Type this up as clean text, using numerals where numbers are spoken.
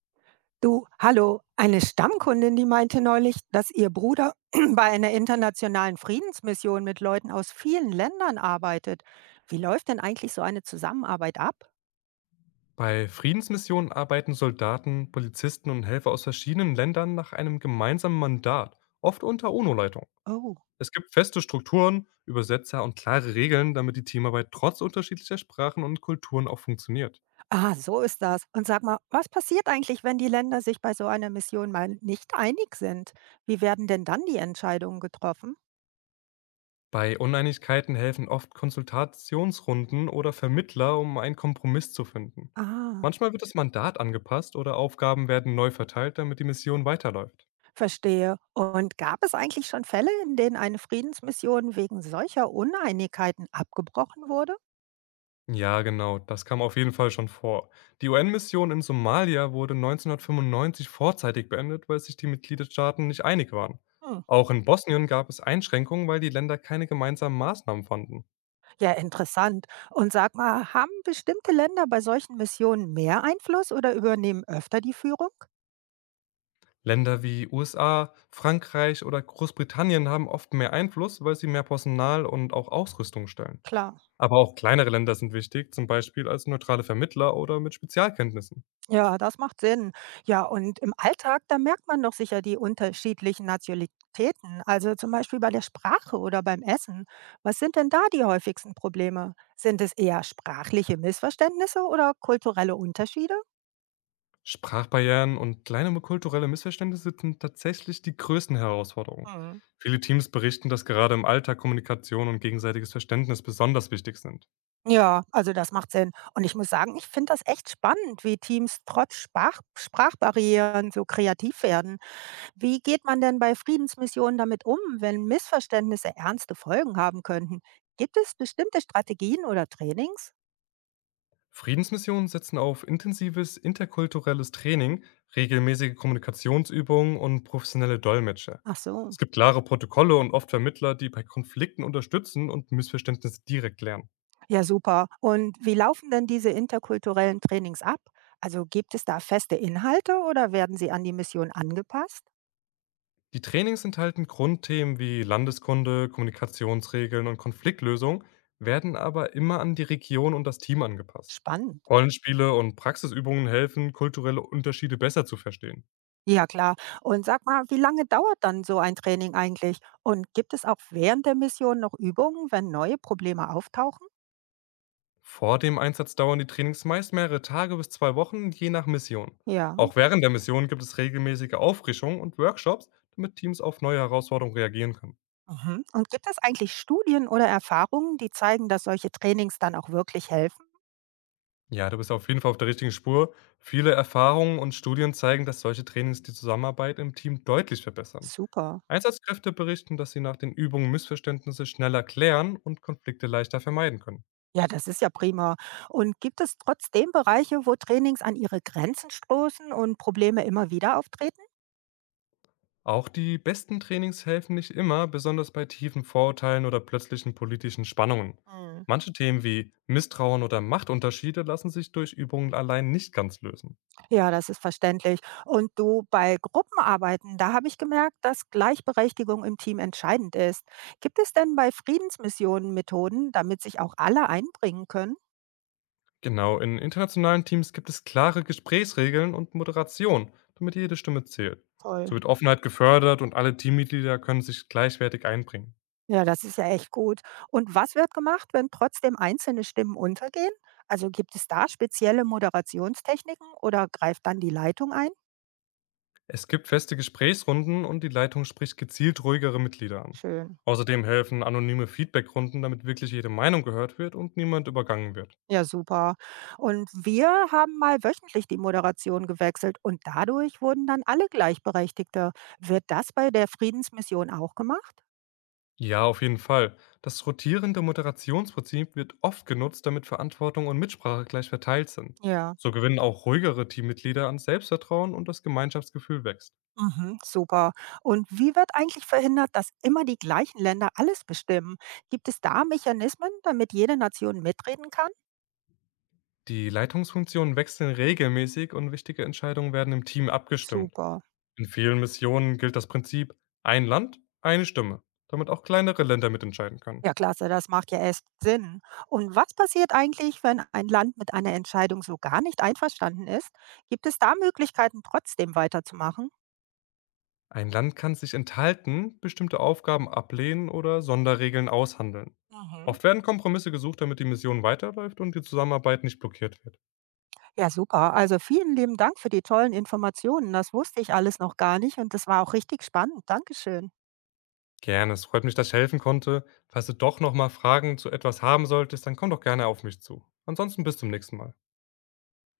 Du, hallo, eine Stammkundin, die meinte neulich, dass ihr Bruder bei einer internationalen Friedensmission mit Leuten aus vielen Ländern arbeitet. Wie läuft denn eigentlich so eine Zusammenarbeit ab? Bei Friedensmissionen arbeiten Soldaten, Polizisten und Helfer aus verschiedenen Ländern nach einem gemeinsamen Mandat, oft unter UNO-Leitung. Oh, Es gibt feste Strukturen, Übersetzer und klare Regeln, damit die Teamarbeit trotz unterschiedlicher Sprachen und Kulturen auch funktioniert. ah, so ist das. Und sag mal, was passiert eigentlich, wenn die Länder sich bei so einer Mission mal nicht einig sind? Wie werden denn dann die Entscheidungen getroffen? Bei Uneinigkeiten helfen oft Konsultationsrunden oder Vermittler, um einen Kompromiss zu finden. Ah, Manchmal wird das Mandat angepasst oder Aufgaben werden neu verteilt, damit die Mission weiterläuft. verstehe. Und gab es eigentlich schon Fälle, in denen eine Friedensmission wegen solcher Uneinigkeiten abgebrochen wurde? Ja, genau, das kam auf jeden Fall schon vor. Die UN-Mission in Somalia wurde 1995 vorzeitig beendet, weil sich die Mitgliedstaaten nicht einig waren. Hm. Auch in Bosnien gab es Einschränkungen, weil die Länder keine gemeinsamen Maßnahmen fanden. Ja, interessant. Und sag mal, haben bestimmte Länder bei solchen Missionen mehr Einfluss oder übernehmen öfter die Führung? Länder wie USA, Frankreich oder Großbritannien haben oft mehr Einfluss, weil sie mehr Personal und auch Ausrüstung stellen. Klar. Aber auch kleinere Länder sind wichtig, zum Beispiel als neutrale Vermittler oder mit Spezialkenntnissen. Ja, das macht Sinn. Ja, und im Alltag, da merkt man doch sicher die unterschiedlichen Nationalitäten, also zum Beispiel bei der Sprache oder beim Essen. Was sind denn da die häufigsten Probleme? Sind es eher sprachliche Missverständnisse oder kulturelle Unterschiede? Sprachbarrieren und kleine kulturelle Missverständnisse sind tatsächlich die größten Herausforderungen. Mhm. Viele Teams berichten, dass gerade im Alltag Kommunikation und gegenseitiges Verständnis besonders wichtig sind. Ja, also das macht Sinn. Und ich muss sagen, ich finde das echt spannend, wie Teams trotz Sprachbarrieren so kreativ werden. Wie geht man denn bei Friedensmissionen damit um, wenn Missverständnisse ernste Folgen haben könnten? Gibt es bestimmte Strategien oder Trainings? Friedensmissionen setzen auf intensives interkulturelles Training, regelmäßige Kommunikationsübungen und professionelle Dolmetscher. Ach Es so, gibt klare Protokolle und oft Vermittler, die bei Konflikten unterstützen und Missverständnisse direkt klären. ja super. Und wie laufen denn diese interkulturellen Trainings ab? Also gibt es da feste Inhalte oder werden sie an die Mission angepasst? Die Trainings enthalten Grundthemen wie Landeskunde, Kommunikationsregeln und Konfliktlösung, werden aber immer an die Region und das Team angepasst. Spannend. Rollenspiele und Praxisübungen helfen, kulturelle Unterschiede besser zu verstehen. Ja, klar. Und sag mal, wie lange dauert dann so ein Training eigentlich? Und gibt es auch während der Mission noch Übungen, wenn neue Probleme auftauchen? Vor dem Einsatz dauern die Trainings meist mehrere Tage bis 2 Wochen, je nach Mission. Ja. Auch während der Mission gibt es regelmäßige Auffrischungen und Workshops, damit Teams auf neue Herausforderungen reagieren können. Mhm. Und gibt es eigentlich Studien oder Erfahrungen, die zeigen, dass solche Trainings dann auch wirklich helfen? Ja, du bist auf jeden Fall auf der richtigen Spur. Viele Erfahrungen und Studien zeigen, dass solche Trainings die Zusammenarbeit im Team deutlich verbessern. Super. Einsatzkräfte berichten, dass sie nach den Übungen Missverständnisse schneller klären und Konflikte leichter vermeiden können. Ja, das ist ja prima. Und gibt es trotzdem Bereiche, wo Trainings an ihre Grenzen stoßen und Probleme immer wieder auftreten? Auch die besten Trainings helfen nicht immer, besonders bei tiefen Vorurteilen oder plötzlichen politischen Spannungen. Mhm. Manche Themen wie Misstrauen oder Machtunterschiede lassen sich durch Übungen allein nicht ganz lösen. Ja, das ist verständlich. Und du, bei Gruppenarbeiten, da habe ich gemerkt, dass Gleichberechtigung im Team entscheidend ist. Gibt es denn bei Friedensmissionen Methoden, damit sich auch alle einbringen können? Genau, in internationalen Teams gibt es klare Gesprächsregeln und Moderation, damit jede Stimme zählt. Toll. So wird Offenheit gefördert und alle Teammitglieder können sich gleichwertig einbringen. Ja, das ist ja echt gut. Und was wird gemacht, wenn trotzdem einzelne Stimmen untergehen? Also gibt es da spezielle Moderationstechniken oder greift dann die Leitung ein? Es gibt feste Gesprächsrunden und die Leitung spricht gezielt ruhigere Mitglieder an. Schön. Außerdem helfen anonyme Feedbackrunden, damit wirklich jede Meinung gehört wird und niemand übergangen wird. Ja, super. Und wir haben mal wöchentlich die Moderation gewechselt und dadurch wurden dann alle Gleichberechtigte. Wird das bei der Friedensmission auch gemacht? Ja, auf jeden Fall. Das rotierende Moderationsprinzip wird oft genutzt, damit Verantwortung und Mitsprache gleich verteilt sind. Ja. So gewinnen auch ruhigere Teammitglieder an Selbstvertrauen und das Gemeinschaftsgefühl wächst. Mhm, super. Und wie wird eigentlich verhindert, dass immer die gleichen Länder alles bestimmen? Gibt es da Mechanismen, damit jede Nation mitreden kann? Die Leitungsfunktionen wechseln regelmäßig und wichtige Entscheidungen werden im Team abgestimmt. Super. In vielen Missionen gilt das Prinzip ein Land, eine Stimme, damit auch kleinere Länder mitentscheiden können. Ja, klasse, das macht ja echt Sinn. Und was passiert eigentlich, wenn ein Land mit einer Entscheidung so gar nicht einverstanden ist? Gibt es da Möglichkeiten, trotzdem weiterzumachen? Ein Land kann sich enthalten, bestimmte Aufgaben ablehnen oder Sonderregeln aushandeln. Mhm. Oft werden Kompromisse gesucht, damit die Mission weiterläuft und die Zusammenarbeit nicht blockiert wird. Ja, super. Also vielen lieben Dank für die tollen Informationen. Das wusste ich alles noch gar nicht und das war auch richtig spannend. Dankeschön. Gerne, es freut mich, dass ich helfen konnte. Falls du doch nochmal Fragen zu etwas haben solltest, dann komm doch gerne auf mich zu. Ansonsten bis zum nächsten Mal.